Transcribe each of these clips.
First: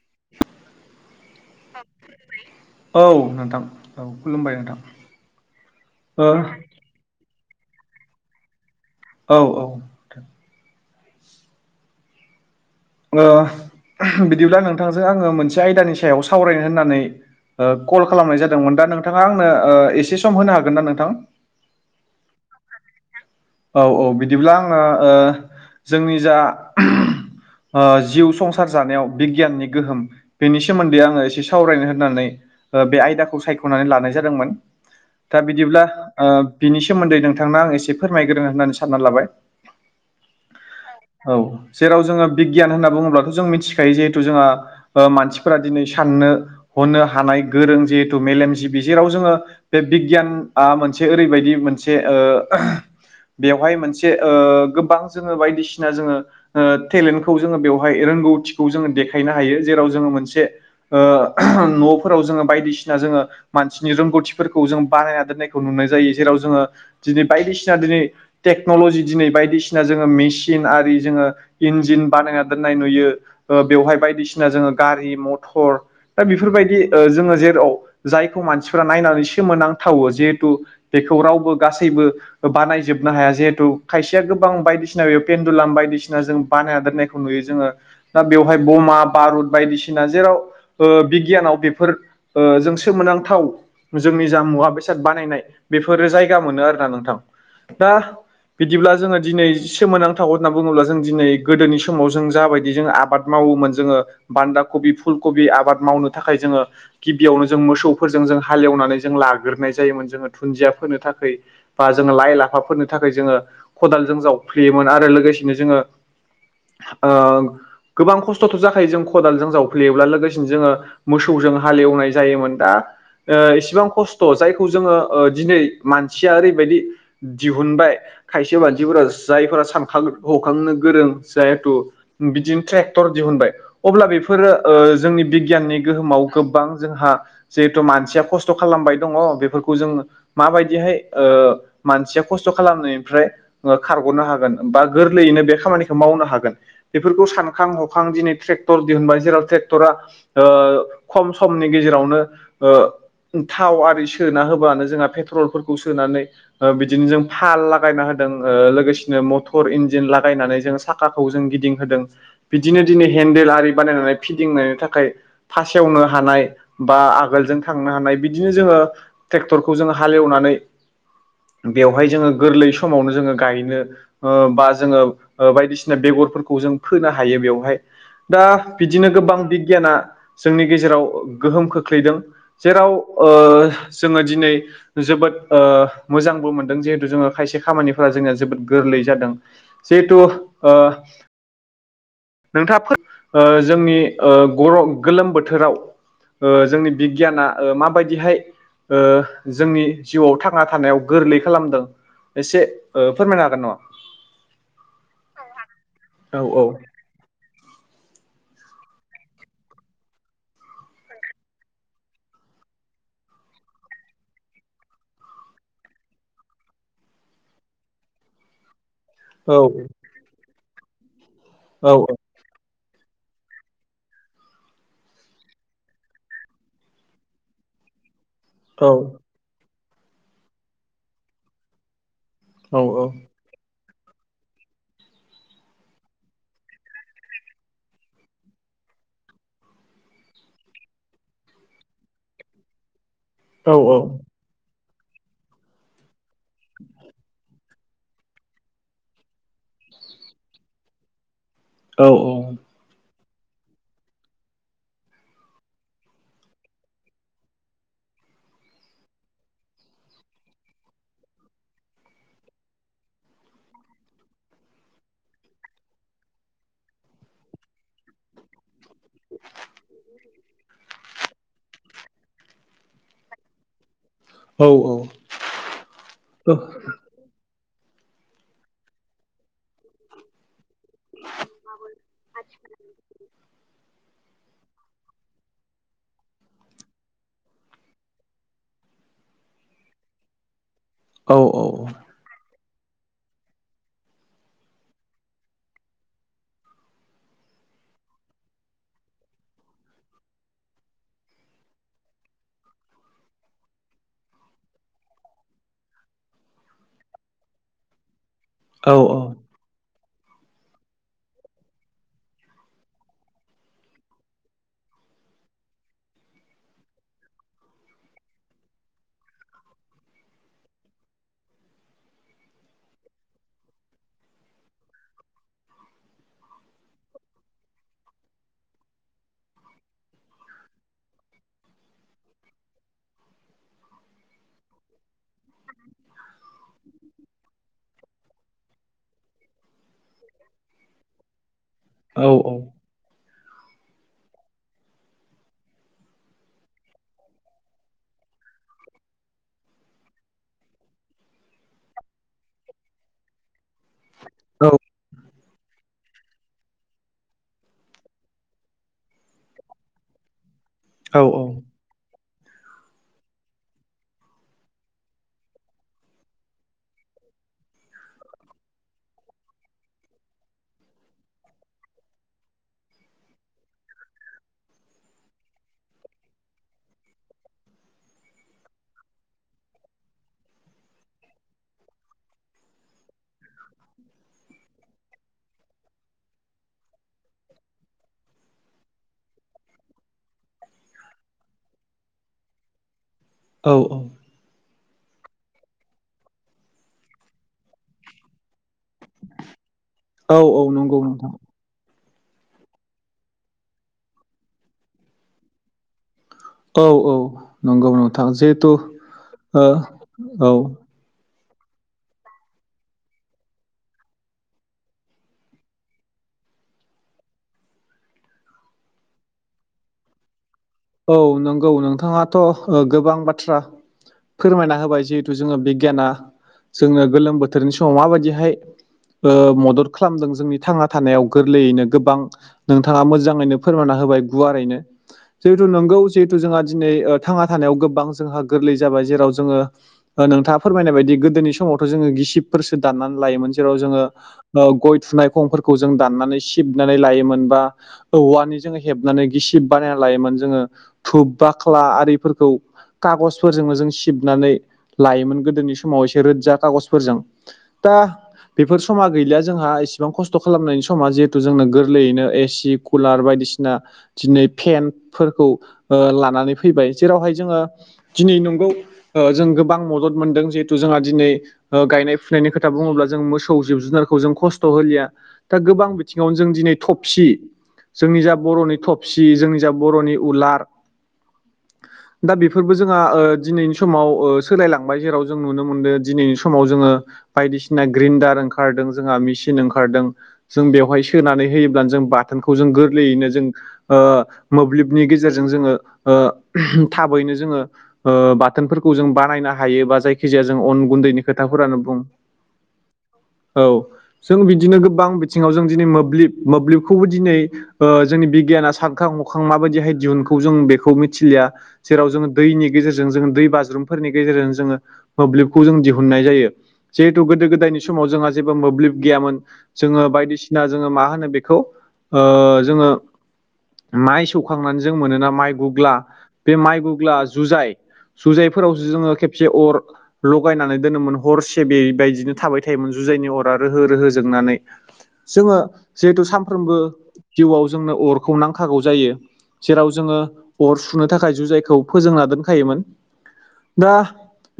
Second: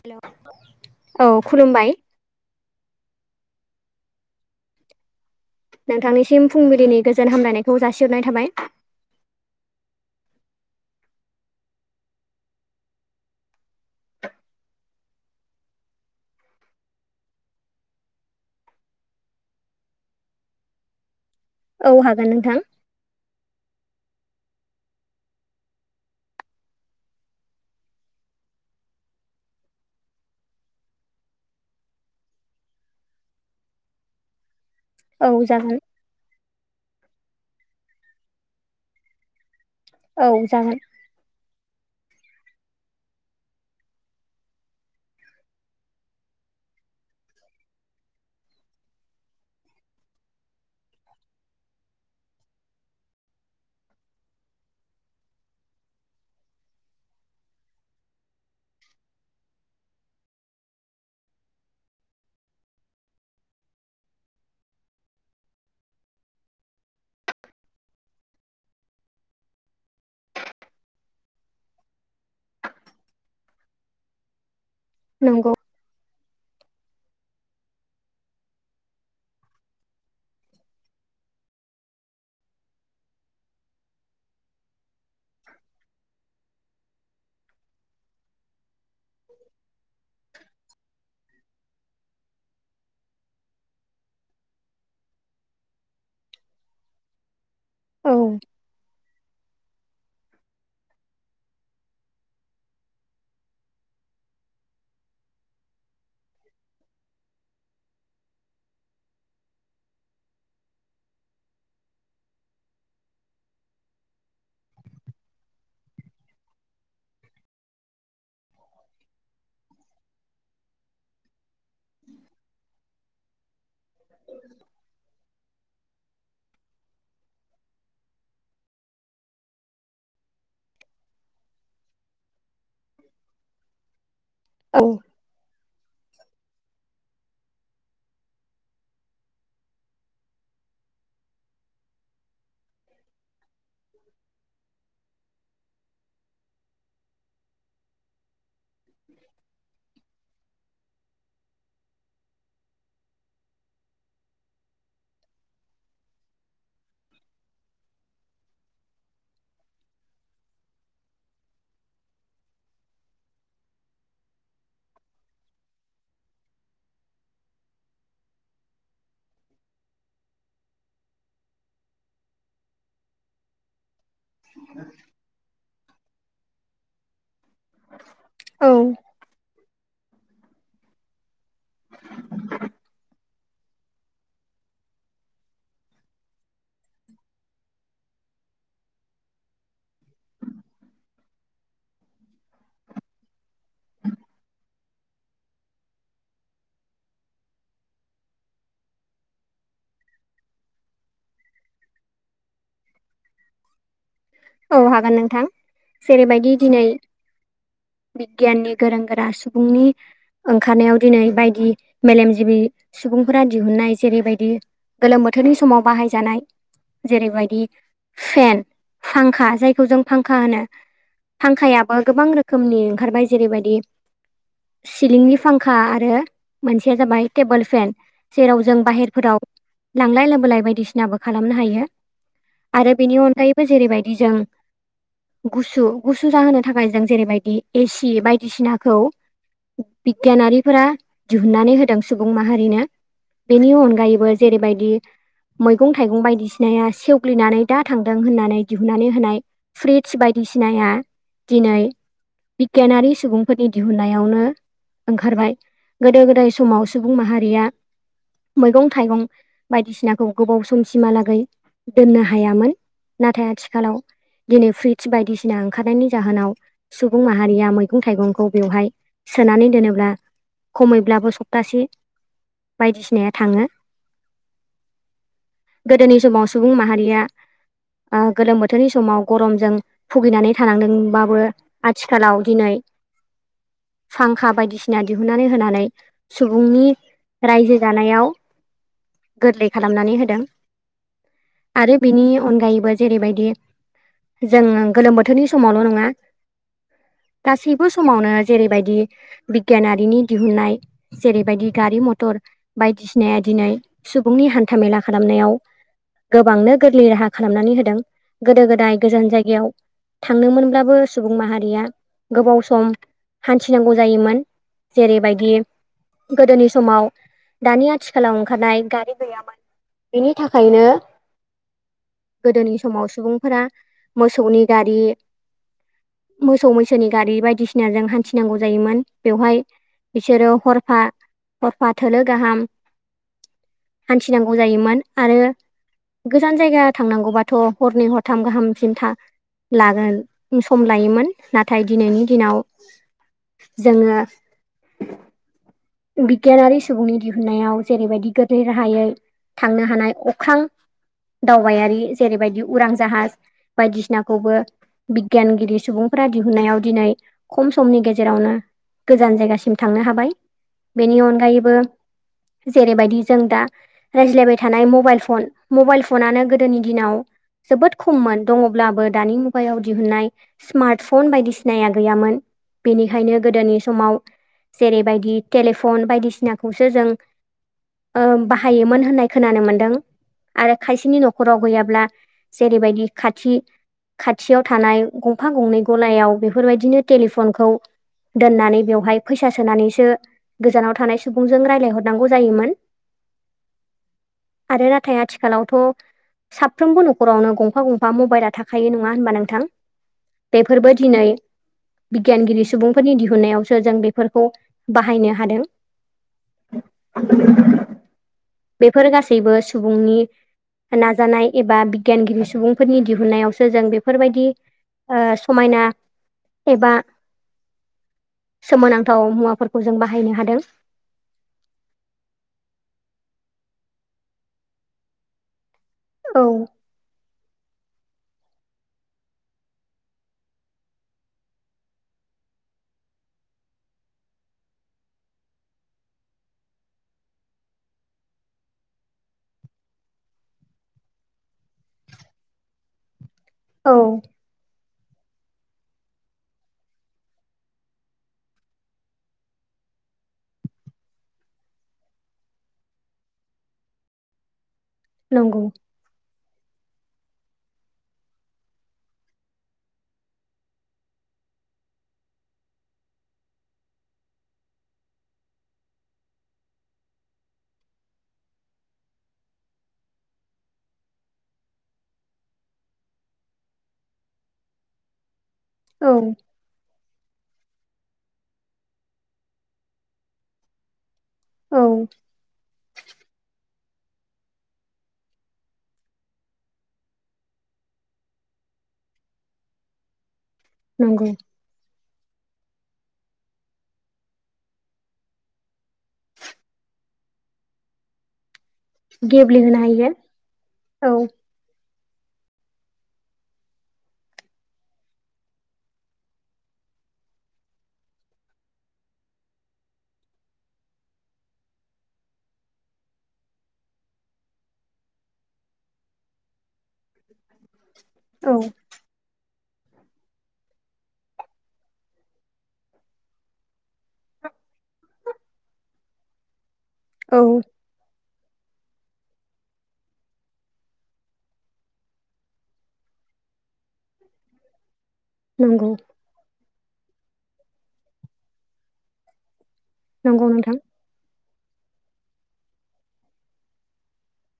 हेल' औ खुलुमबाय। औ नोंथां औ खुलुमबाय नोंथां। ओ नोंथांनिसिम फुंबिलिनि गोजोन हामलायनायखौ जासिहरनाय थाबाय। औ औ। बिदिब्ला नोंथांजों आङो मोनसे आयदानि सायाव सावरायनो होननानै। कल खालामनाय जादोंमोन दा नोंथाङा आंनो एसे सम होनो हागोन ना नोंथां? औ हागोन नोंथां। औ औ बिदिब्ला आङो ओ जोंनि जा जिउ संसार जानायाव बिगियाननि गोहोम बेनि सोमोन्दै आङो एसे सावरायनो होननानै बे आयदाखौ सायख'नानै लानाय जादोंमोन औ दा जागोन बिदिब्ला बिनि सोमोन्दै नोंथां आं एसे फोरमायग्रो होननानै सानना लाबाय औ जागोन औ जेराव जोङो बिगियान होनना बुङोब्लाथ' जों मिथिखायो जिहेथु जोंहा मानसिफोरा दिनै साननो हनो हानाय गोरों जिहेथु मेलेमजिबि जेराव जोङो बे बिगियान आ मोनसे ओरैबायदि मोनसे बेवहाय मोनसे गोबां जोङो बायदिसिना जोङोेले खौ जोङो बेवहाय रोंगौथिखौ जोङो देखायनो हायो जेराव जोङो मोनसे न'फोराव जोङो बायदिसिना जोङो मानसिनि रोंगौथिफोरखौ जों बानायना दोननायखौ नुनाय जायो जेराव जोङो दिनै बायदिसिना दिनै टेक्न'ल'जि दिनै बायदिसिना जोङो मेसिन आरि जोङो इन्जिन बानायना दोननाय नुयो बेवहाय बायदिसिना जोङो गारि नंगौ मथर दा बेफोरबायदि जोङो जेराव जायखौ मानसिफ नायनानै सेोमांथावो जिहेथु बेखौ रावबो गासैबो बानायजोबनो हाया जिहेथु खायसेया गोबां बायदिसिना बे पेेनन्दुलाम बायदिसिना जों बानाय दोननाय नुयै जोङो दा बेवहाय बमा भारुद बायदिसिना जेराव बिगियानाव बेफोर जों सोमोनांथाव जोंनि जा मुवा बेसाद बानायनाय बेफोरो जायगा मोनो आरोोना नोंथां दा औ बिदिब्ला जोङो दिनै सोमोनांथागौ होनना बुङोब्ला जों दिनै गोदोनि सम समाव जों जाबायदि जों आबाद मावोमोन जोङो बान्दा कबि फुल कबि आबाद मावनो थाखाय जोङो गिबियावनो जों मोसौफोरजों जों हालेवनानै जों लाग्रोनाय जायोमोन जोङो दुुनदिया फोनो थाखाय बा जोङो लाइ लाफाफोरनि थाखाय जोङो खदालजों जावफ्लेयोमोन आरो लोगोसेनो जोङो गोबां खस्थ'थ' जाखायो जों खदालजों जावफ्लेयोब्ला लोगोसेनो जोङो मोसौजों हालेवनाय जायोमोन दा इसेबां खस्थ' जायखौ जोङो दिनै मानसिया ओरैबायदि दिहुनबाय खायसे मानसिफोरा जायफोरा सानखां हखांनो गोरों जु बिदिनो ट्रेक्टर दिहुनबाय अब्ला बेफोरो औ जोंनि बिगियाननि गोहोमाव गोबां जोंहा जिहेथु मानसिया खस्थ' खालामबाय दङ बेफोरखौ जों माबायदिहाय मानसिया खस्थ' खालामनायनिफ्राय खारग'नो हागोन बा गोरलैयैनो बे खामानिखौ मावनो हागोन बेफोरखौ सानखां हखां दिनै ट्रेक्टर दिहुनबाय जेराव ट्रेक्टरा खम समनि गेजेरावनो थाव आरि सोना होबानो जोंहा पेट्रलफोरखौ सोनानै बिदिनो जों फाल लागायना होदों लोगोसेनो मटर इन्जिन लागायनानै जों साखाखौ जों गिदिंहोदों बिदिनो दिनै हेन्देल आरि बानायनानै फिदिंनायनि थाखाय फासेवनो हानाय बा आगोलजों थांनो हानाय बिदिनो जोङो ट्रेक्टरखौ जोङो हालेवनानै बेवहाय जोङो गोरलै समावनो जोङो गायनो बा जोङो बायदिसिना बेगरफोरखौ जों फोनो हायो बेयाव बेाय दा औ बिदिनो गोबां बिगियाना जोंनि गेजेराव गोहोम खोख्लैदों जेराव जोङो दिनै जोबोद मोजांबो मोनदों जिहेथु जोङो खायसे खामानिफोरा जोंनिया जोबोद गोरलै जादों जिथु आ नोंथाङा जोंनि ग' गोलोम बोथोराव जोंनि बिगियाना माबायदिहाय जोंनि जिउआव थांना थानायाव गोरलै खालामदों एसे ओ फोरमायनो हागोन नङा? औ हागोन नोंथां औ जेरैबायदि दिनै बिगियाननि गोरों गोरा सुबुंनि ओंखारनायाव दिनै बायदि मेलेमजिबि सुबुंफोरा दिहुननाय जेरैबायदि गोलोम बोथोरनि समाव बाहायजानाय जेरैबायदि फेन फांखा औ जायखौ जों फांखा होनो औ फांखायाबो गोबां रोखोम खोमनि ओंखारबाय जेरैबायदि सिलिंनि फांखा आरो मोनसेया जाबाय टेबोल फेन जेराव जों औ बाहेरफोराव लांलाय लाबोलाय बायदिसिनाबो खालामनो हायो। आरो बेनि अनगायैबो जेरैबायदि जों गुसु गुसु जाहोनो थाखाय जों जेरैबायदि एसि बायदिसिनाखौ बिगियानारिफोरा दिहुननानै होदों सुबुं माहारिनो। बेनि औ अनगायैबो जेरैबायदि मैगं- थाइगं बायदिसिनाया सेवग्लिनानै दा थांदों होननानै दिहुननानै होनाय फ्रीदस बायदिसिनाया दिनै औ बिगियानारि सुबुंफोरनि दिहुनन्नायावनो ओंखारबाय गोदो-गोदाय समाव सुबुं माहारिया मैगं-थाइगं बायदिसिनाखौ गोबाव समसिमहालागै दोननो हायामोन। नाथाय आथिखालाव दिनै फ्रिज बायदिसिना ओंखारनायनि जाहोनाव सुबुं माहारिया मैगं-थाइगंखौ बेवहाय सोनानै दोनोब्ला खमैब्लाबो सप्तासे बायदिसिनाया थाङो। गोदोनि समाव सुबुं माहारिया ओ गोलोम बोथोरनि समाव गरमजों भुगिनानै थानांदोंबाबो आथिखालाव दिनै फांखा बायदिसिना दिहुननानै होनानै सुबुंनि रायजो जानायाव गोरलै खालामनानै होदों आरो बिनि अनगायैबो जेरैबायदि जों गोलोम बोथोरनि समावल' नङा। गासैबो समावनो जेरैबायदि बिगियानारिनि दिहुनन्नाय जेरैबायदि गारि-मथर बायदिसिनाया दिनै सुबुंनि हान्थामेला खालामनायाव गोबांनो गोरलै राहा खालामनानै होदों गोदो-गोदाय गोजान जायगायाव थांनोमोनब्लाबो सुबुं माहारिया गोबाव सम हान्थिनांगौ जायोमोन। जेरैबायदि गोदोनि समाव दानि आथिखालाव ओंखारनाय गारि गैयामोन। बेनि थाखायनो गोदोनि समाव सुबुंफोरा मोसौनि गारि मोसौ-मैसोनि गारि बायदिसिनाजों हान्थिनांगौ जायोमोन बेवहाय बिसोरो हरफा-हरफा थोलो गाहाम हान्थिनांगौ जायोमोन आरो गोजान जायगा थांनांगौबाथ' हरनै हरथाम गाहामसिम था लागोन सम लायोमोन। नाथाय दिनैनि दिनाव जोङो बिगियानारि सुबुंनि दिहुनन्नायाव जेरैबायदि गोरलै राहायै थांनो हानाय अख्रां बायारि जेरैबायदि उरां जाहाज बायदिसिनाखौबो बिगियानगिरि सुबुंफोरा दिहुननायाव दिनै खम समनि गेजेरावनो गोजान जायगासिम थांनो हाबाय। बेनि अनगायैबो जेरैबायदि जों दा रायज्लायबाय थानाय मबाइल फन मबाइल फनानो गोदोनि दिनाव जोबोद खममोन दङ'ब्लाबो दानि मुगायाव दिहुननाय स्मार्टफन बायदिसिनाया गैयामोन बेनिखायनो गोदोनि समाव जेरैबायदि टेलिफन बायदिसिनाखौसो जों ओ बाहायोमोन होननाय खोनानो मोनदों आरो खायसेनि न'खर नखराव गैयाब्ला जेरैबायदि खाथि खाथियाव थानाय गंफा गंनै गलायाव बेफोरबायदिनो टेलिफनखौ दोननानै बेवहाय फैसा सोनानैसो गोजानाव थानाय सुबुंजों रायलायहरनांगौ जायोमोन। औ औ। आरो नाथाय आथिखालावथ' साफ्रोमबो नखरावनो गंफा गंफा मबाइला थाखायो नङा होनबा नोंथां? बेफोरबो नंगौ दिनै नोंथां बिगियानगिरि सुबुंफोरनि दिहुननायावसो जों बेफोरखौ बाहायनो हादों। औ औ नंगौ नोंथां नोंथां जे बेफोर गासैबो सुबुंनि नाजानाय एबा बिगियानगिरि सुबुंफोरनि दिहुनायावसो जों बेफोरबायदि ओ समायना एबा सोमोनांथाव मुवाफोरखौ जों बाहायनो हादों। औ नंगौ नोंथाङाथ' ओ गोबां बाथ्रा फोरमायना होबाय जिहेतु जोङो बिगियाना औ। जोंङो गोलोम बोथोरनि समाव माबायदिहाय ओ मदद खालामदों जोंनि थांना थानायाव गोरलैयैनो गोबां नोंथाङा मोजाङैनो फोरमानना होबाय गुवारैनो। जिहेतु नोंगौ जिहेथु जोङा दिनै थांना थानायाव गोबां जोंहा गोरलै जाबाय जेराव जोङो ओ नोंथाङा फोरमायनाय बायदि गोदोनि समावथ' जोङो गिसिबफोरसो दाननानै लायोमोन। जेराव औ जोङो ओ गय थुनाय खंफोरखौ जों दानानै सिबनानै लोयोमोन बा औवानि जों हेबनानै गिसिब बानायना लायोमोन जोङो धुब बाक्ला आरिफोरखौ खागजफोरजोंनो जों सिबनानै लायोमोन नंगौ गोदोनि समाव एसे रोदजा खागजफोरजों दा बेफोर समा गैलिया जोंहा इसेबां खस्थ' खालामनायनि समा जिहेथु जोंनो गोरलैयैनो एसि कुलार बायदिसिना दिनै फेनफोरखौ लानानै फैबाय जेरावहाय जोङो दिनै नंगौ ओ जों गोबां मदद मोनदों जिहेथु जोंहा दिनै ओ गायनाय फुनायनि खोथा बुङोब्ला जों मोसौ जिब जुनारखौ जों खस्थ' होलिया। दा गोबां औ बिथिङावनो जों दिनै थबसि जोंनि जा बर'नि थब सि जोंनि जा बर'नि उलार औ दा बेफोरबो जोङा ओ दिनैनि समाव ओ सोलायलांबाय जेराव जों नुनो मोनदो दिनैनि समाव जोङो बायदिसिना ग्रिनडार ओंखारदों जोंहा मिचिन ओंखारदों। जों बेवहाय नंगौ सोनानै होयोब्लानो जों बाथोनखौ जों गोरलैयैनो जों ओ मोब्लिबनि गेजेरजों जोङो ओ थाबैनो जोङो ओ बा थोनफोरखौ जों बानायनो हायो बा जायखि जाया जों अन औ गुन्दैनि खोथाफोरानो बुं। औ। जों बिदिनो गोबां बिथिङाव जों दिनै मोब्लिब मोब्लिबखौबो दिनै ओ जोंनि बिगियाना साबखां हखां माबायदिहाय दिहुनखौ जों बेखौ मिथिलिया। जेराव जोङो दैनि गेजेरजों जोङो दै बाज्रुमफोरनि गेजेरजों जोङो मोब्लिबखौ जों दिहुननाय जायो जिहेथु गोदो गोदायनि समाव जोंहा जेबो औ मोब्लिब गैयामोन जोङो बायदिसिना जोङो मा होनो बेखौ ओ जोङो माइ सौखांनानै जों मोनोना माइ गुग्ला बे माइ गुग्ला औ जुजाय सुजाइफोरावसो जोङो खेबसे अर लगायनानै दोनोमोन हरसे बेबायदिनो थाबाय थायोमोन जुजायनि अरा रोहो रोहो जोंनानै। [inaudible] जोङो नंगौ जिहेतु सामफ्रोमबो जिउआव जोंनो अरखौ नांखागौ जायो। जेराव जोङो नंगौ नोंथां अर सुनो थाखाय जुजायखौ फोजोंना दोनखायोमोन दा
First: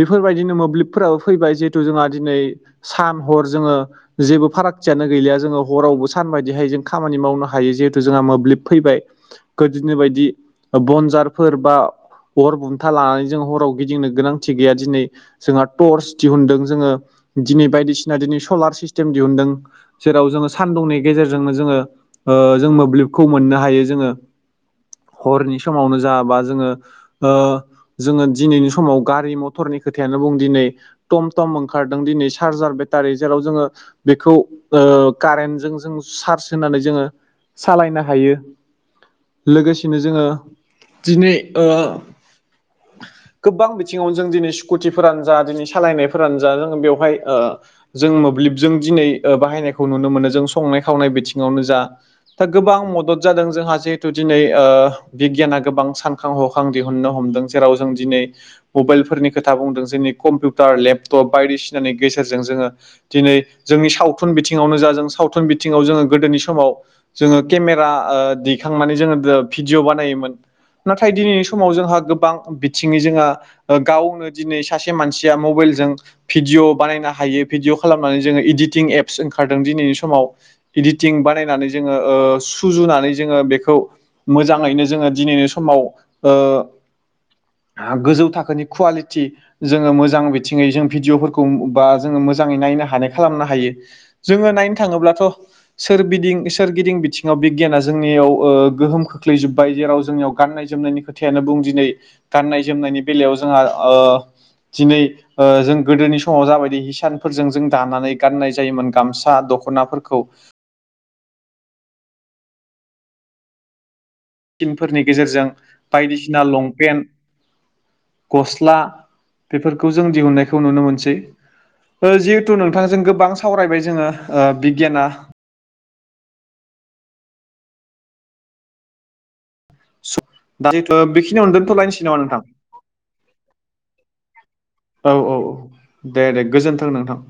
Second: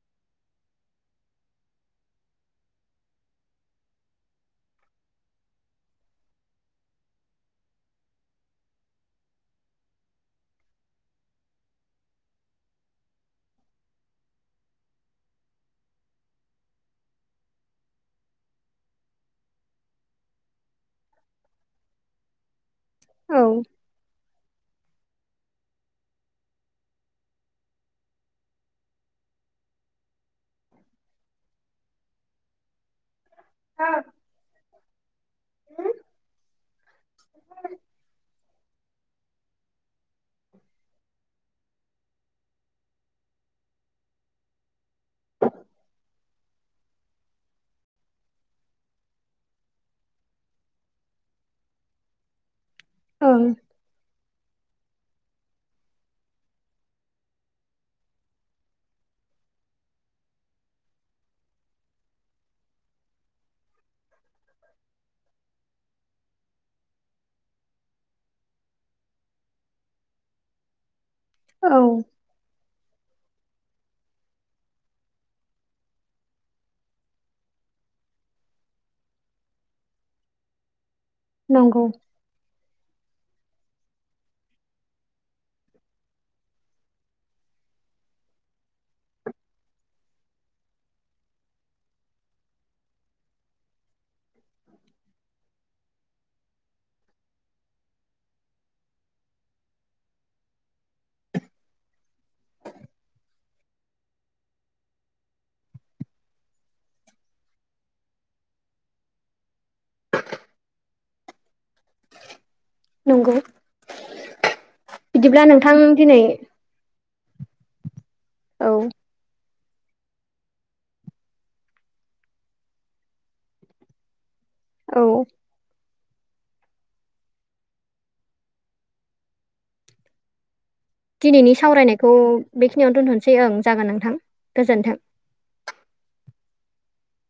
बेफोरबायदिनो मोब्लिबफोराबो फैबाय जिहेथु जोंहा दिनै सान हर जोङो जेबो फारागथियानो गैलिया जोङो हरावबो सान बाददिहाय जों खामानि मावनो हायो जिहेथु जोंहा मोब्लिब फैबाय गोदोनि बायदि बनजारफोर बा अर बुन्था लानानै जों हराव गिदिंनो गोनांथि गैया दिनै। जोंहा टर्स दिहुनदों जोङो दिनै बायदिसिना दिनै सलार सिस्टेम दिहुनदों। जेराव जोङो सानदुंनि गेजेरजोंनो जोङो जों मोब्लिब खौ औ मोननो हायो जोङो हरनि समावनो जाबा जोङो जोङो दिनैनि समाव गारि मथरनि खोथायानो बुं दिनै टम टम ओंखारदों दिनै चार्जार बे र जेराव जोङो बेखौ ओ कारेन्टजों जों सार्ज होनानै जोङो सालायना लोगोसेनो जोङो दिनै [unintelligible] गोबां बिथिङावनो जों दिनै स्कुटिफोरानो जा दिनै सालायनायफोरानो जा जोङो बेवहाय जों मोब्लिबजों दिनै बाहायनायखौ नुनो मोनो जों संनाय खावनाय बिथिङावनो जा दा गोबां मदद ओं जादों जोंहा जिहेथु दिनै बिगियाना गोबां सानखां हखां दिहुननो हमदों जेराव जों दिनै मबाइलफोरनि खोथा बुंदों जोंनि कम्पिउटार लेपटप बायदिसिनानि गेजेरजों जोङो दिनै जोंनि सावथुन बिथिङावनो जा जों सावथुन बिथिङाव जोङो गोदोनि समाव जोङो केमेरा दैखांनानै जोङो भिडिअ बानायोमोन नाथाय दिनैनि औ समाव जोंहा गोबां थिंनि जोंहा गावनो दिनै सासे मानसिया मबाइलजों भिडिअ' बानायनो हायो भिडिअ खालामनानै जोङो इडिटिं एप्स ओंखारदों दिनैनि समाव इदिटिं बानायनानै नंगौ जोङो सुजुनानै जोङो बेखौ मोजाङैनो जोङो दिनैनि समाव गोजौ थाखोनि कुवालिटि जोङो मोजां बिथिङै जों भिडिअफोरखौ बा जोङो मोजाङै नायनो हानाय खालामनो हायो। जोङो नायनो थाङोब्लाथ' सोरगदिं सोरगिदिं बिथिं सिङाव बिगियाना जोंनियाव गोहोम खोख्लैजोब्बाय जेराव जोंनियाव गाननाय जोमनायनि खोथायानो बुं दिनै गाननाय जोमनायनि बेलायाव जोंहा दिनै जों गोदोनि समाव जाबायदि हिसानफोरजों जों दानानै गाननाय जायोमोन गामसा दख'नाफोरखौ नंगौ? थटिनफोरनि बिदिब्ला गेजेरजों नोंथां दिनै बायदिसिना लंपेन्ट औ गस्ला बेफोरखौ जों दिहुननायखौ नुनो मोनसै जिहेथु नोंथांजों गोबां सावरायबाय जोङो औ बिगियाना स दा जिथु बेखिनि दिनैनि अ दोनथ'लायनोसै सावरायनायखौ नामा नोंथां बेखिनियावनो दोनथ'नोसै ओं जागोन नोंथां गोजोन्थों औ औ औ। दे दे गोजोन्थों नोंथां।